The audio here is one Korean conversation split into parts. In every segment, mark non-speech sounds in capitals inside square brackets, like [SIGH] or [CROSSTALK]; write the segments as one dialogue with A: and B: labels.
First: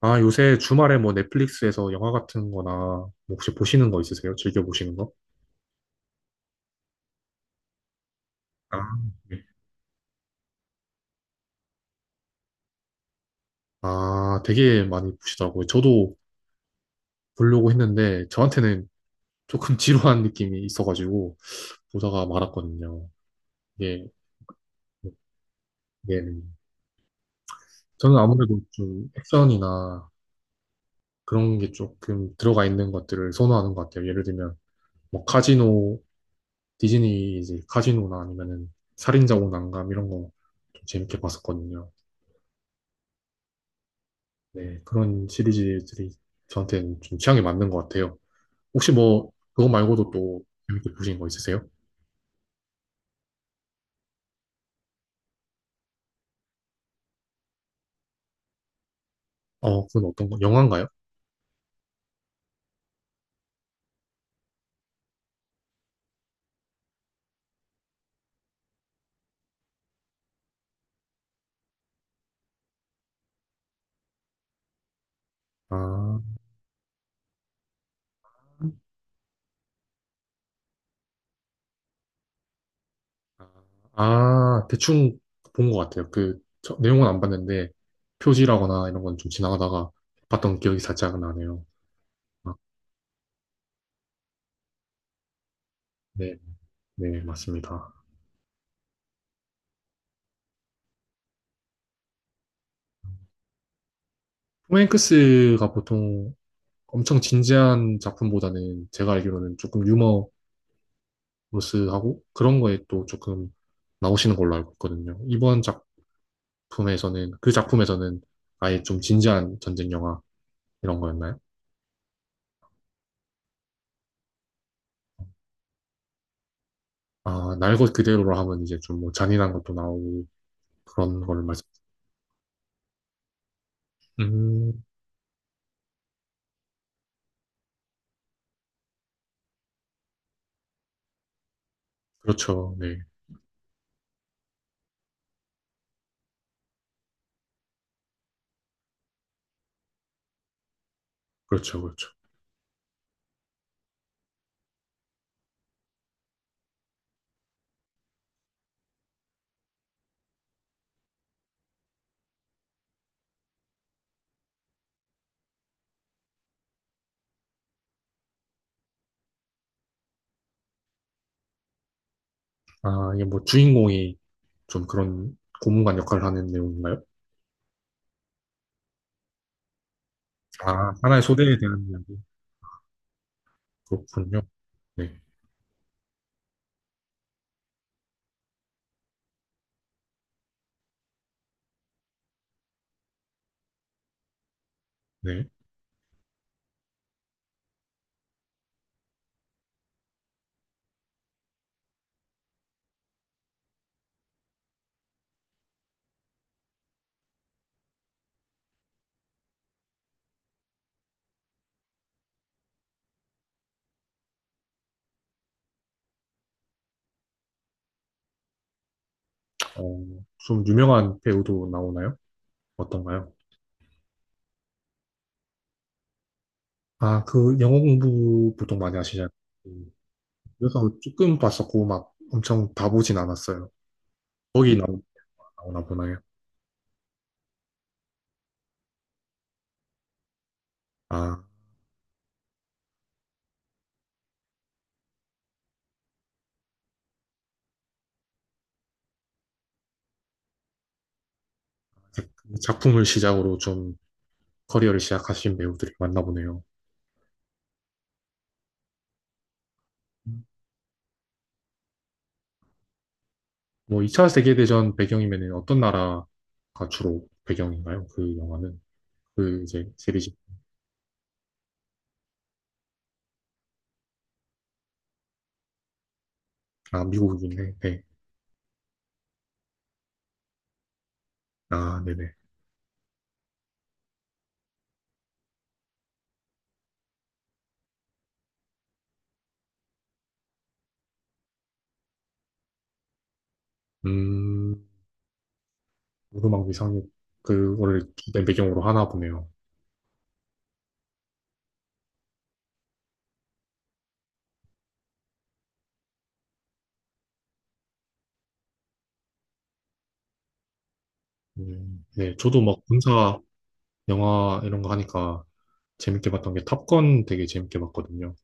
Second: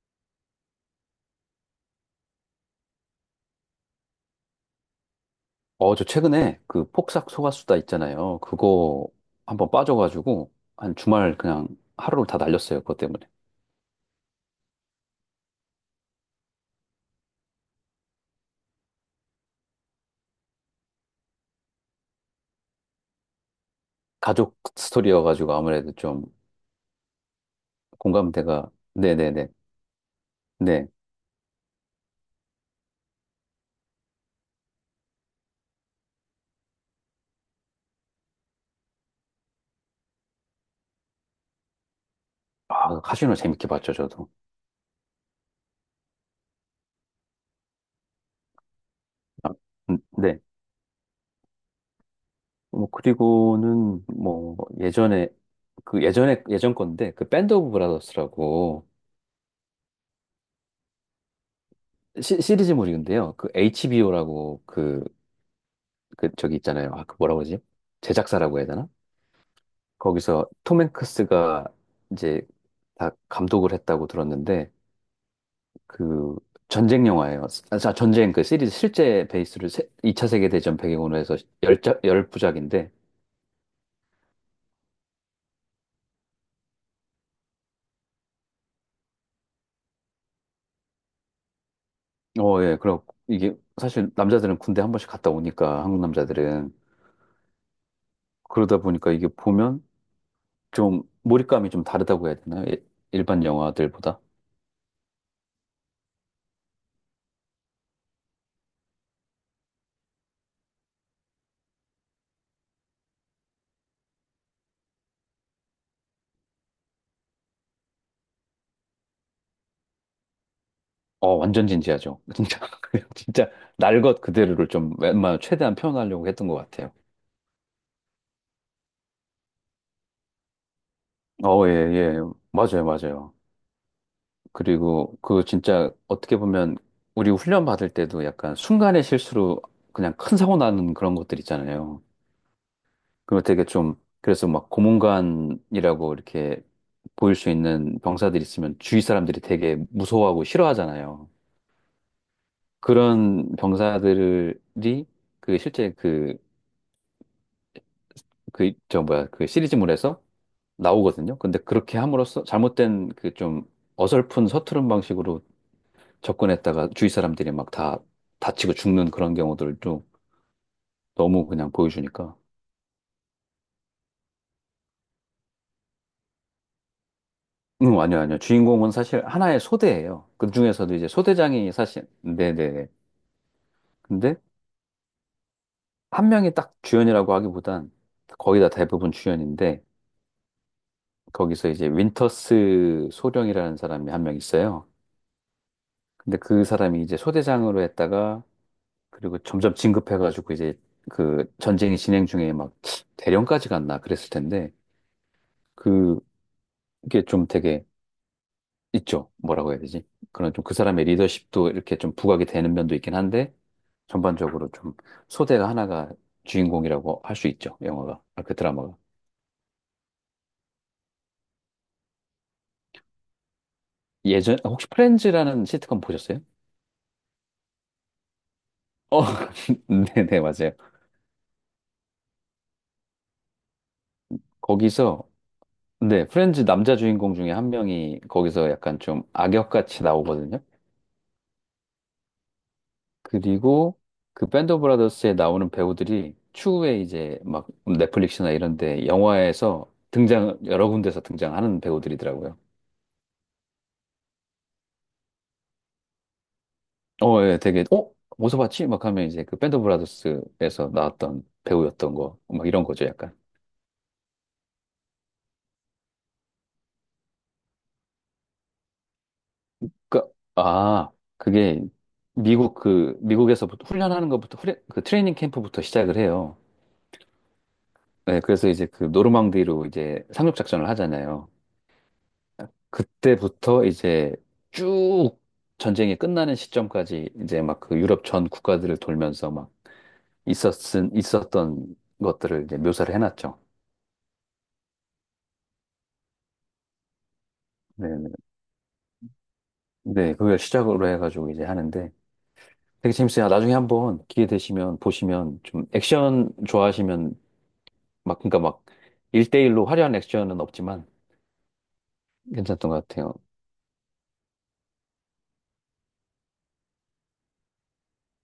A: 아, 요새 주말에 뭐 넷플릭스에서 영화 같은 거나 뭐 혹시 보시는 거 있으세요? 즐겨 보시는 거?
B: 어, 저 최근에 그 폭삭 소가수다 있잖아요.
A: 아,
B: 그거
A: 네.
B: 한번 빠져가지고 한 주말 그냥 하루를 다 날렸어요. 그것 때문에.
A: 아, 되게 많이 보시더라고요. 저도 보려고 했는데 저한테는 조금 [LAUGHS] 지루한 느낌이 있어가지고 보다가 말았거든요. 예,
B: 가족 스토리여가지고 아무래도 좀
A: 예. 저는 아무래도
B: 공감대가.
A: 좀
B: 네네네.
A: 액션이나
B: 네.
A: 그런 게 조금 들어가 있는 것들을 선호하는 것 같아요. 예를 들면 뭐 카지노, 디즈니 이제 카지노나 아니면은 살인자 오난감 이런 거 좀 재밌게 봤었거든요.
B: 아, 카지노 재밌게 봤죠, 저도.
A: 네, 그런 시리즈들이 저한테는 좀 취향에 맞는 것 같아요. 혹시 뭐, 그거 말고도
B: 네.
A: 또 재밌게 보신 거 있으세요?
B: 뭐, 그리고는 뭐, 예전에, 그 예전에, 예전 건데, 그 밴드 오브 브라더스라고
A: 어, 그건 어떤 거, 영화인가요?
B: 시리즈물인데요. 그 HBO라고 그, 그 저기 있잖아요. 아, 그 뭐라고 그러지? 제작사라고 해야 되나? 거기서 톰 행크스가 이제 다 감독을 했다고 들었는데
A: 아,
B: 그 전쟁 영화예요. 아, 자, 전쟁 그 시리즈 실제 베이스를 2차 세계 대전 배경으로 해서 열자 열부작인데
A: 아, 아, 대충 본 것 같아요. 그, 저, 내용은 안 봤는데, 표지라거나 이런 건 좀 지나가다가 봤던 기억이 살짝 나네요. 아,
B: 어, 예. 그럼 이게 사실 남자들은 군대 한 번씩 갔다 오니까 한국
A: 네,
B: 남자들은
A: 네, 맞습니다.
B: 그러다 보니까 이게 보면 좀 몰입감이 좀 다르다고 해야 되나요? 예, 일반 영화들보다.
A: 톰 행크스가 보통 엄청 진지한 작품보다는 제가 알기로는 조금 유머러스하고 그런 거에 또 조금 나오시는 걸로 알고 있거든요. 이번 작, 작품에서는 그 작품에서는 아예 좀 진지한 전쟁 영화 이런
B: 어,
A: 거였나요?
B: 완전 진지하죠. [LAUGHS] 진짜 그냥 진짜 날 것 그대로를 좀 웬만하면 최대한 표현하려고 했던 것 같아요.
A: 아, 날 것 그대로로 하면 이제 좀 뭐 잔인한 것도 나오고 그런 거를 말씀.
B: 어, 예, 예. 맞아요, 맞아요.
A: 음,
B: 그리고 그 진짜 어떻게 보면 우리 훈련 받을 때도 약간 순간의 실수로 그냥 큰 사고 나는 그런 것들 있잖아요.
A: 그렇죠. 네.
B: 그걸 되게 좀, 그래서 막 고문관이라고 이렇게 보일 수 있는 병사들 있으면 주위 사람들이 되게 무서워하고 싫어하잖아요.
A: 그렇죠. 그렇죠.
B: 그런 병사들이 그 실제 그, 그, 저 뭐야, 그 시리즈물에서 나오거든요. 근데 그렇게 함으로써 잘못된 그 좀 어설픈 서투른 방식으로 접근했다가 주위 사람들이 막 다 다치고 죽는 그런 경우들도 너무 그냥 보여주니까.
A: 아, 이게 뭐 주인공이 좀 그런 고문관 역할을 하는 내용인가요?
B: 응, 아니요, 아니요. 주인공은 사실 하나의 소대예요. 그
A: 아,
B: 중에서도 이제
A: 하나의 소대에
B: 소대장이
A: 대한
B: 사실,
A: 이야기.
B: 네네네. 근데
A: 그렇군요. 네.
B: 한 명이 딱 주연이라고 하기보단 거의 다 대부분 주연인데, 거기서 이제 윈터스 소령이라는 사람이 한 명 있어요.
A: 네.
B: 근데 그 사람이 이제 소대장으로 했다가, 그리고 점점 진급해가지고 이제 그 전쟁이 진행 중에 막 대령까지 갔나 그랬을 텐데, 그게 좀 되게 있죠. 뭐라고 해야 되지? 그런 좀 그 사람의 리더십도 이렇게 좀 부각이 되는 면도 있긴 한데, 전반적으로 좀 소재가 하나가 주인공이라고 할 수 있죠. 영화가. 아, 그 드라마가.
A: 어, 좀 유명한 배우도 나오나요? 어떤가요?
B: 예전, 아, 혹시 프렌즈라는 시트콤 보셨어요?
A: 아, 그 영어 공부 보통 많이
B: 어,
A: 하시잖아요.
B: [LAUGHS]
A: 음,
B: 네네, 맞아요.
A: 그래서 조금 봤었고 막 엄청 다 보진 않았어요. 거기 나
B: 거기서,
A: 나오나 보나요?
B: 네, 프렌즈 남자 주인공 중에 한 명이 거기서 약간 좀 악역같이 나오거든요.
A: 아,
B: 그리고 그 밴드 오브 브라더스에 나오는 배우들이 추후에 이제 막 넷플릭스나 이런 데 영화에서 등장, 여러 군데서 등장하는 배우들이더라고요.
A: 작품을 시작으로 좀 커리어를 시작하신 배우들이 많나 보네요.
B: 어, 예, 되게, 어? 어디서 봤지? 막 하면 이제 그 밴드 오브 브라더스에서 나왔던 배우였던 거, 막 이런 거죠, 약간.
A: 뭐 2차 세계대전 배경이면 어떤 나라가 주로 배경인가요? 그 영화는? 그 이제
B: 그,
A: 시리즈.
B: 아, 그게 미국 그, 미국에서부터 훈련하는 것부터, 그 트레이닝 캠프부터 시작을 해요.
A: 아, 미국이네. 네.
B: 네, 그래서 이제 그 노르망디로 이제 상륙작전을 하잖아요.
A: 아, 네네.
B: 그때부터 이제 쭉 전쟁이 끝나는 시점까지 이제 막 그 유럽 전 국가들을 돌면서 막 있었던 것들을 이제 묘사를 해놨죠.
A: 음, 오르막 위상이
B: 네,
A: 그거를
B: 네,
A: 주된 배경으로 하나 보네요.
B: 네, 그걸 시작으로 해가지고 이제 하는데, 되게 재밌어요. 아, 나중에 한번 기회 되시면 보시면 좀 액션 좋아하시면 막 그러니까 막일대일로 화려한 액션은 없지만
A: 네. 저도 막
B: 괜찮던 것 같아요.
A: 군사 영화 이런 거 하니까 재밌게 봤던 게 탑건 되게 재밌게 봤거든요.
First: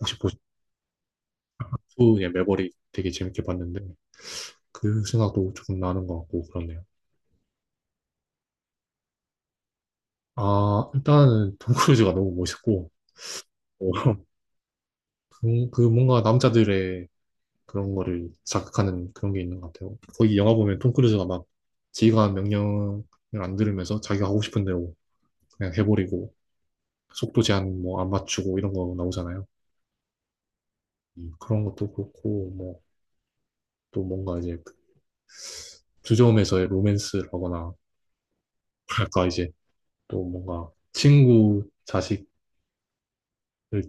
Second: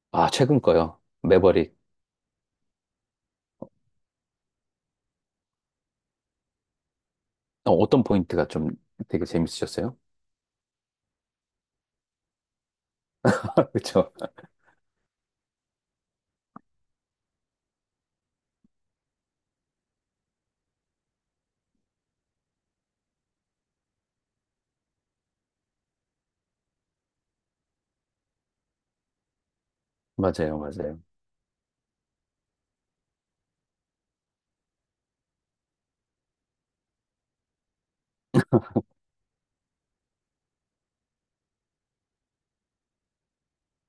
A: 혹시
B: 아,
A: 보셨
B: 최근 거요. 매버릭.
A: 예, 매버릭 되게 재밌게 봤는데 그 생각도 조금 나는 것 같고 그렇네요.
B: 어, 어떤 포인트가 좀 되게 재밌으셨어요?
A: 아, 일단은 톰 크루즈가 너무 멋있고
B: [LAUGHS] 그쵸?
A: 어, 그 뭔가 남자들의 그런 거를 자극하는 그런 게 있는 것 같아요. 거기 영화 보면 톰 크루즈가 막 지휘관 명령을 안 들으면서 자기가 하고 싶은 대로 그냥 해버리고 속도 제한 뭐 안 맞추고 이런 거 나오잖아요.
B: 맞아요, 맞아요.
A: 그런 것도 그렇고 뭐 또 뭔가 이제 그 주점에서의 로맨스라거나 뭐랄까 이제 또 뭔가 친구 자식을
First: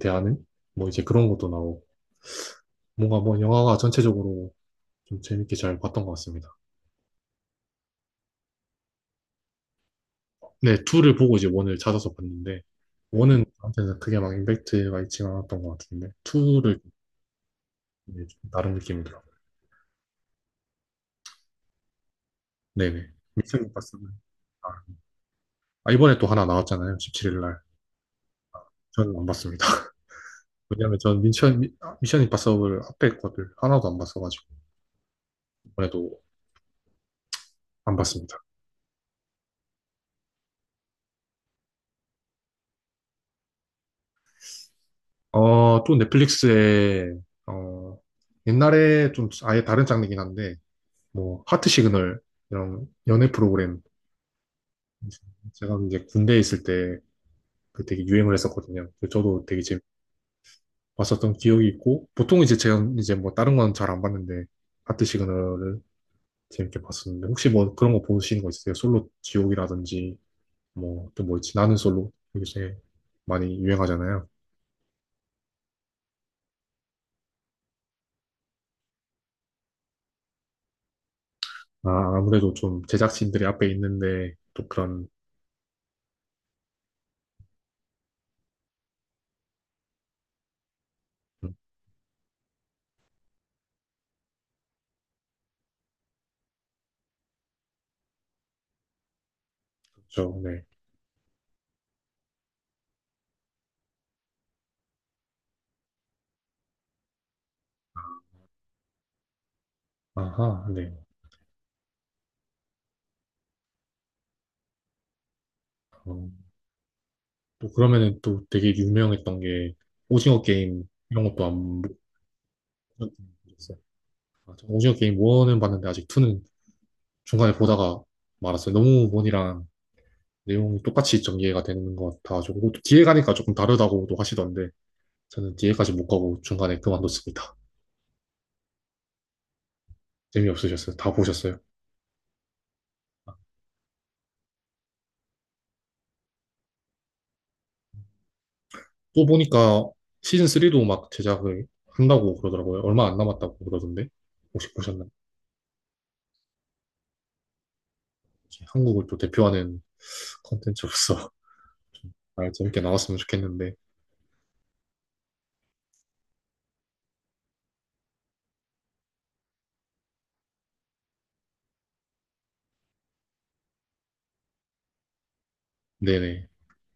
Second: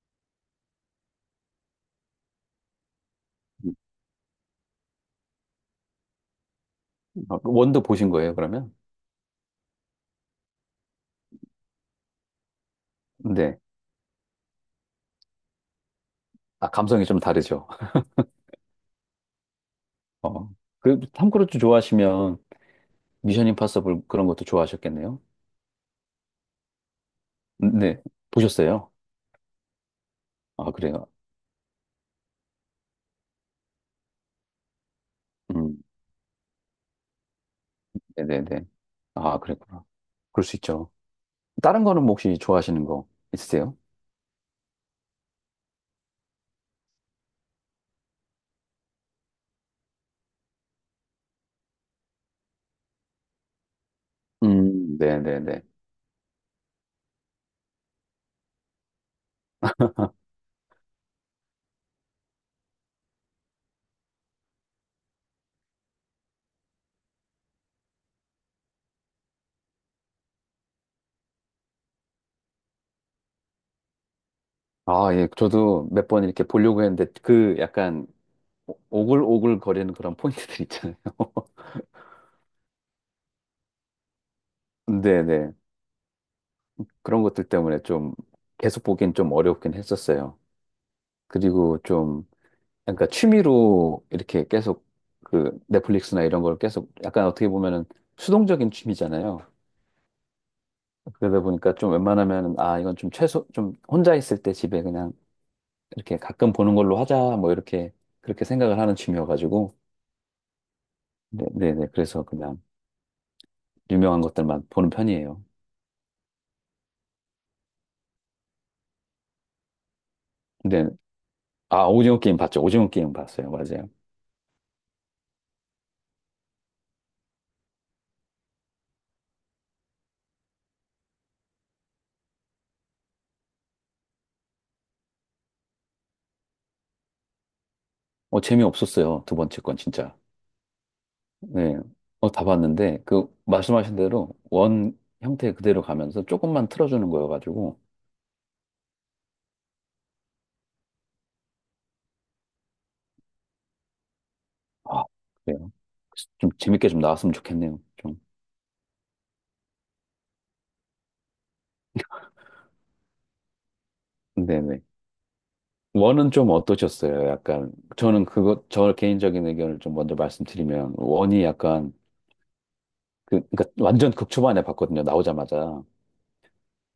A: 대하는 뭐 이제 그런 것도 나오고 뭔가 뭐 영화가 전체적으로 좀 재밌게 잘 봤던 것 같습니다.
B: 아, 원도 보신 거예요, 그러면?
A: 네, 2를 보고 이제 1을 찾아서 봤는데, 1은
B: 네.
A: 저한테는 그게 막 임팩트가 있지 않았던 것 같은데,
B: 아,
A: 2를
B: 감성이 좀 다르죠.
A: 나름 느낌이더라고요.
B: 어. 그, 탐 크루즈 좋아하시면
A: 네네.
B: 미션
A: 미션
B: 임파서블
A: 봤습니다.
B: 그런 것도
A: 아,
B: 좋아하셨겠네요?
A: 아, 이번에 또 하나 나왔잖아요. 17일 날.
B: 네. 보셨어요?
A: 저는 안 봤습니다. [LAUGHS]
B: 아,
A: 왜냐면
B: 그래요?
A: 전 미션, 미, 션 임파서블 앞에 것들 하나도 안 봤어가지고,
B: 음,
A: 이번에도 안 봤습니다.
B: 네네네. 아, 그랬구나. 그럴 수 있죠. 다른 거는 뭐 혹시 좋아하시는 거 있으세요?
A: 또 넷플릭스에, 어, 옛날에 좀 아예 다른 장르긴 한데, 뭐, 하트 시그널, 이런 연애 프로그램
B: 네네네.
A: 제가 이제 군대에 있을 때 그 되게 유행을 했었거든요. 그 저도 되게 재밌 봤었던 기억이 있고 보통 이제 제가 이제 뭐 다른 건 잘 안 봤는데 하트 시그널을 재밌게 봤었는데 혹시 뭐 그런 거 보시는 거 있으세요? 솔로 지옥이라든지 뭐 또 뭐 있지? 나는 솔로 요새 많이 유행하잖아요.
B: 아, 예, 저도 몇 번 이렇게 보려고 했는데, 그 약간 오글오글 거리는 그런 포인트들 있잖아요. [LAUGHS]
A: 아, 아무래도 좀 제작진들이 앞에 있는데 또 그런.
B: 네네. 그런 것들 때문에 좀 계속 보긴 좀 어렵긴 했었어요.
A: 음,
B: 그리고 좀, 그러니까 취미로 이렇게 계속 그 넷플릭스나 이런 걸 계속 약간 어떻게 보면은 수동적인 취미잖아요.
A: 그렇죠. 네.
B: 그러다 보니까 좀 웬만하면, 아, 이건 좀 최소, 좀 혼자 있을 때 집에 그냥 이렇게 가끔 보는 걸로 하자, 뭐 이렇게 그렇게 생각을 하는 취미여가지고,
A: 아하, 네.
B: 네, 네, 네. 그래서 그냥 유명한 것들만 보는 편이에요.
A: 어, 또 그러면은 또 되게 유명했던 게 오징어
B: 근데
A: 게임 이런 것도 안
B: 아 오징어 게임 봤죠? 오징어 게임 봤어요,
A: 보셨어요?
B: 맞아요.
A: 아, 저 오징어 게임 1은 봤는데 아직 2는 중간에 보다가 말았어요. 너무 원이랑 내용이 똑같이 좀 이해가 되는 것 같아가지고 또 뒤에 가니까 조금 다르다고도 하시던데 저는 뒤에까지 못 가고 중간에 그만뒀습니다.
B: 어 재미없었어요, 두 번째 건 진짜.
A: 재미없으셨어요? 다 보셨어요?
B: 네, 어다 봤는데 그 말씀하신 대로 원 형태 그대로 가면서 조금만 틀어주는 거여가지고,
A: 또 보니까 시즌 3도 막 제작을 한다고 그러더라고요. 얼마 안 남았다고 그러던데 혹시
B: 아
A: 보셨나요?
B: 그래요. 좀 재밌게 좀 나왔으면 좋겠네요. 좀.
A: 이 한국을 또 대표하는 컨텐츠로서 [LAUGHS] 좀 잘 재밌게 나왔으면 좋겠는데.
B: 네네. 원은 좀 어떠셨어요? 약간 저는 그거 저 개인적인 의견을 좀 먼저 말씀드리면 원이 약간 그, 그러니까 완전 극초반에 봤거든요. 나오자마자.
A: 네네.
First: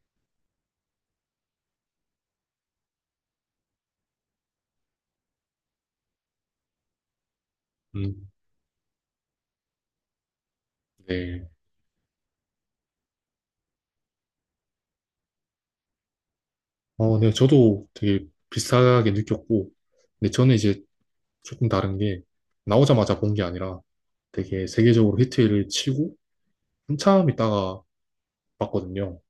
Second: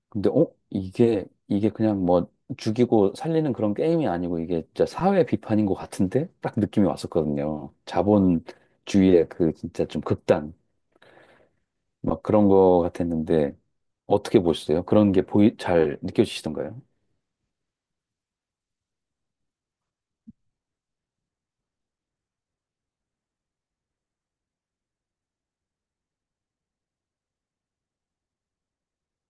B: 근데 어 이게 그냥 뭐 죽이고 살리는 그런 게임이 아니고 이게 진짜 사회 비판인 것 같은데 딱 느낌이 왔었거든요.
A: 음,
B: 자본주의의 그 진짜 좀 극단
A: 네.
B: 막 그런 거 같았는데 어떻게 보셨어요? 그런 게 보이 잘 느껴지시던가요?
A: 어, 네, 저도 되게 비슷하게 느꼈고, 근데 저는 이제 조금 다른 게, 나오자마자 본 게 아니라 되게 세계적으로 히트를 치고 한참 있다가 봤거든요.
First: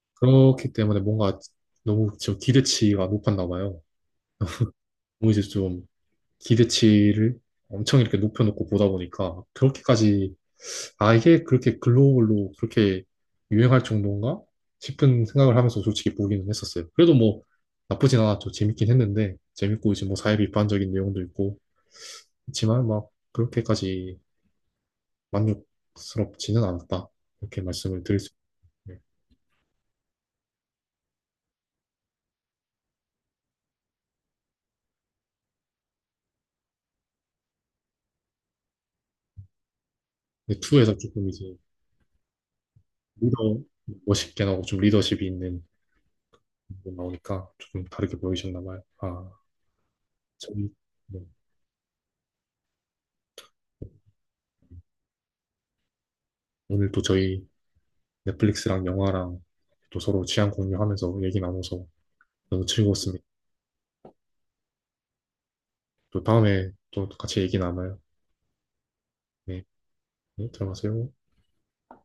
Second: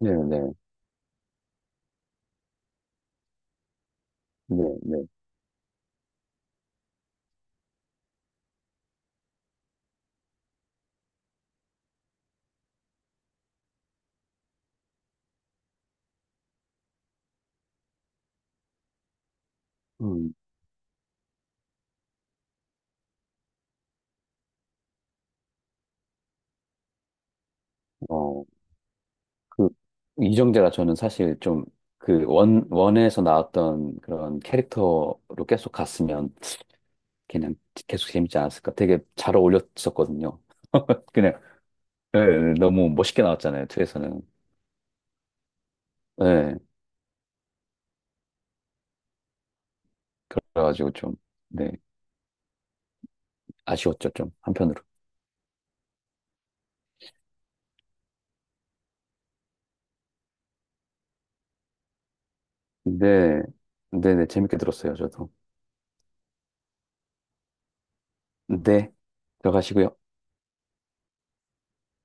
B: 네네
A: 그렇기 때문에 뭔가 너무 저 기대치가 높았나 봐요.
B: 네네
A: 너무 이제 좀 기대치를 엄청 이렇게 높여놓고 보다 보니까 그렇게까지, 아, 이게 그렇게 글로벌로 그렇게 유행할 정도인가? 싶은 생각을 하면서 솔직히 보기는 했었어요. 그래도 뭐 나쁘진 않았죠. 재밌긴 했는데, 재밌고 이제 뭐
B: 음,
A: 사회 비판적인 내용도 있고, 그렇지만 막 그렇게까지 만족스럽지는 않았다. 이렇게 말씀을 드릴 수 있
B: 어,
A: 어요
B: 그 이정재가 저는 사실 좀 그 원 원에서 나왔던 그런 캐릭터로 계속 갔으면 그냥 계속 재밌지 않았을까. 되게 잘 어울렸었거든요.
A: 근데 2에서 조금
B: 그냥
A: 이제
B: 예, 예, 너무 멋있게
A: 리더
B: 나왔잖아요. 투에서는
A: 멋있게 나오고 좀 리더십이 있는
B: 예.
A: 부분 나오니까 조금 다르게 보이셨나 봐요. 아, 저희,
B: 그래가지고 좀,
A: 네.
B: 네. 아쉬웠죠. 좀 한편으로.
A: 오늘 또 저희 넷플릭스랑 영화랑 또 서로 취향 공유하면서 얘기 나눠서 너무 즐거웠습니다.
B: 네. 네네. 재밌게 들었어요. 저도.
A: 또 다음에 또 같이 얘기 나눠요.
B: 네.
A: 네,
B: 들어가시고요.
A: 네, 들어가세요.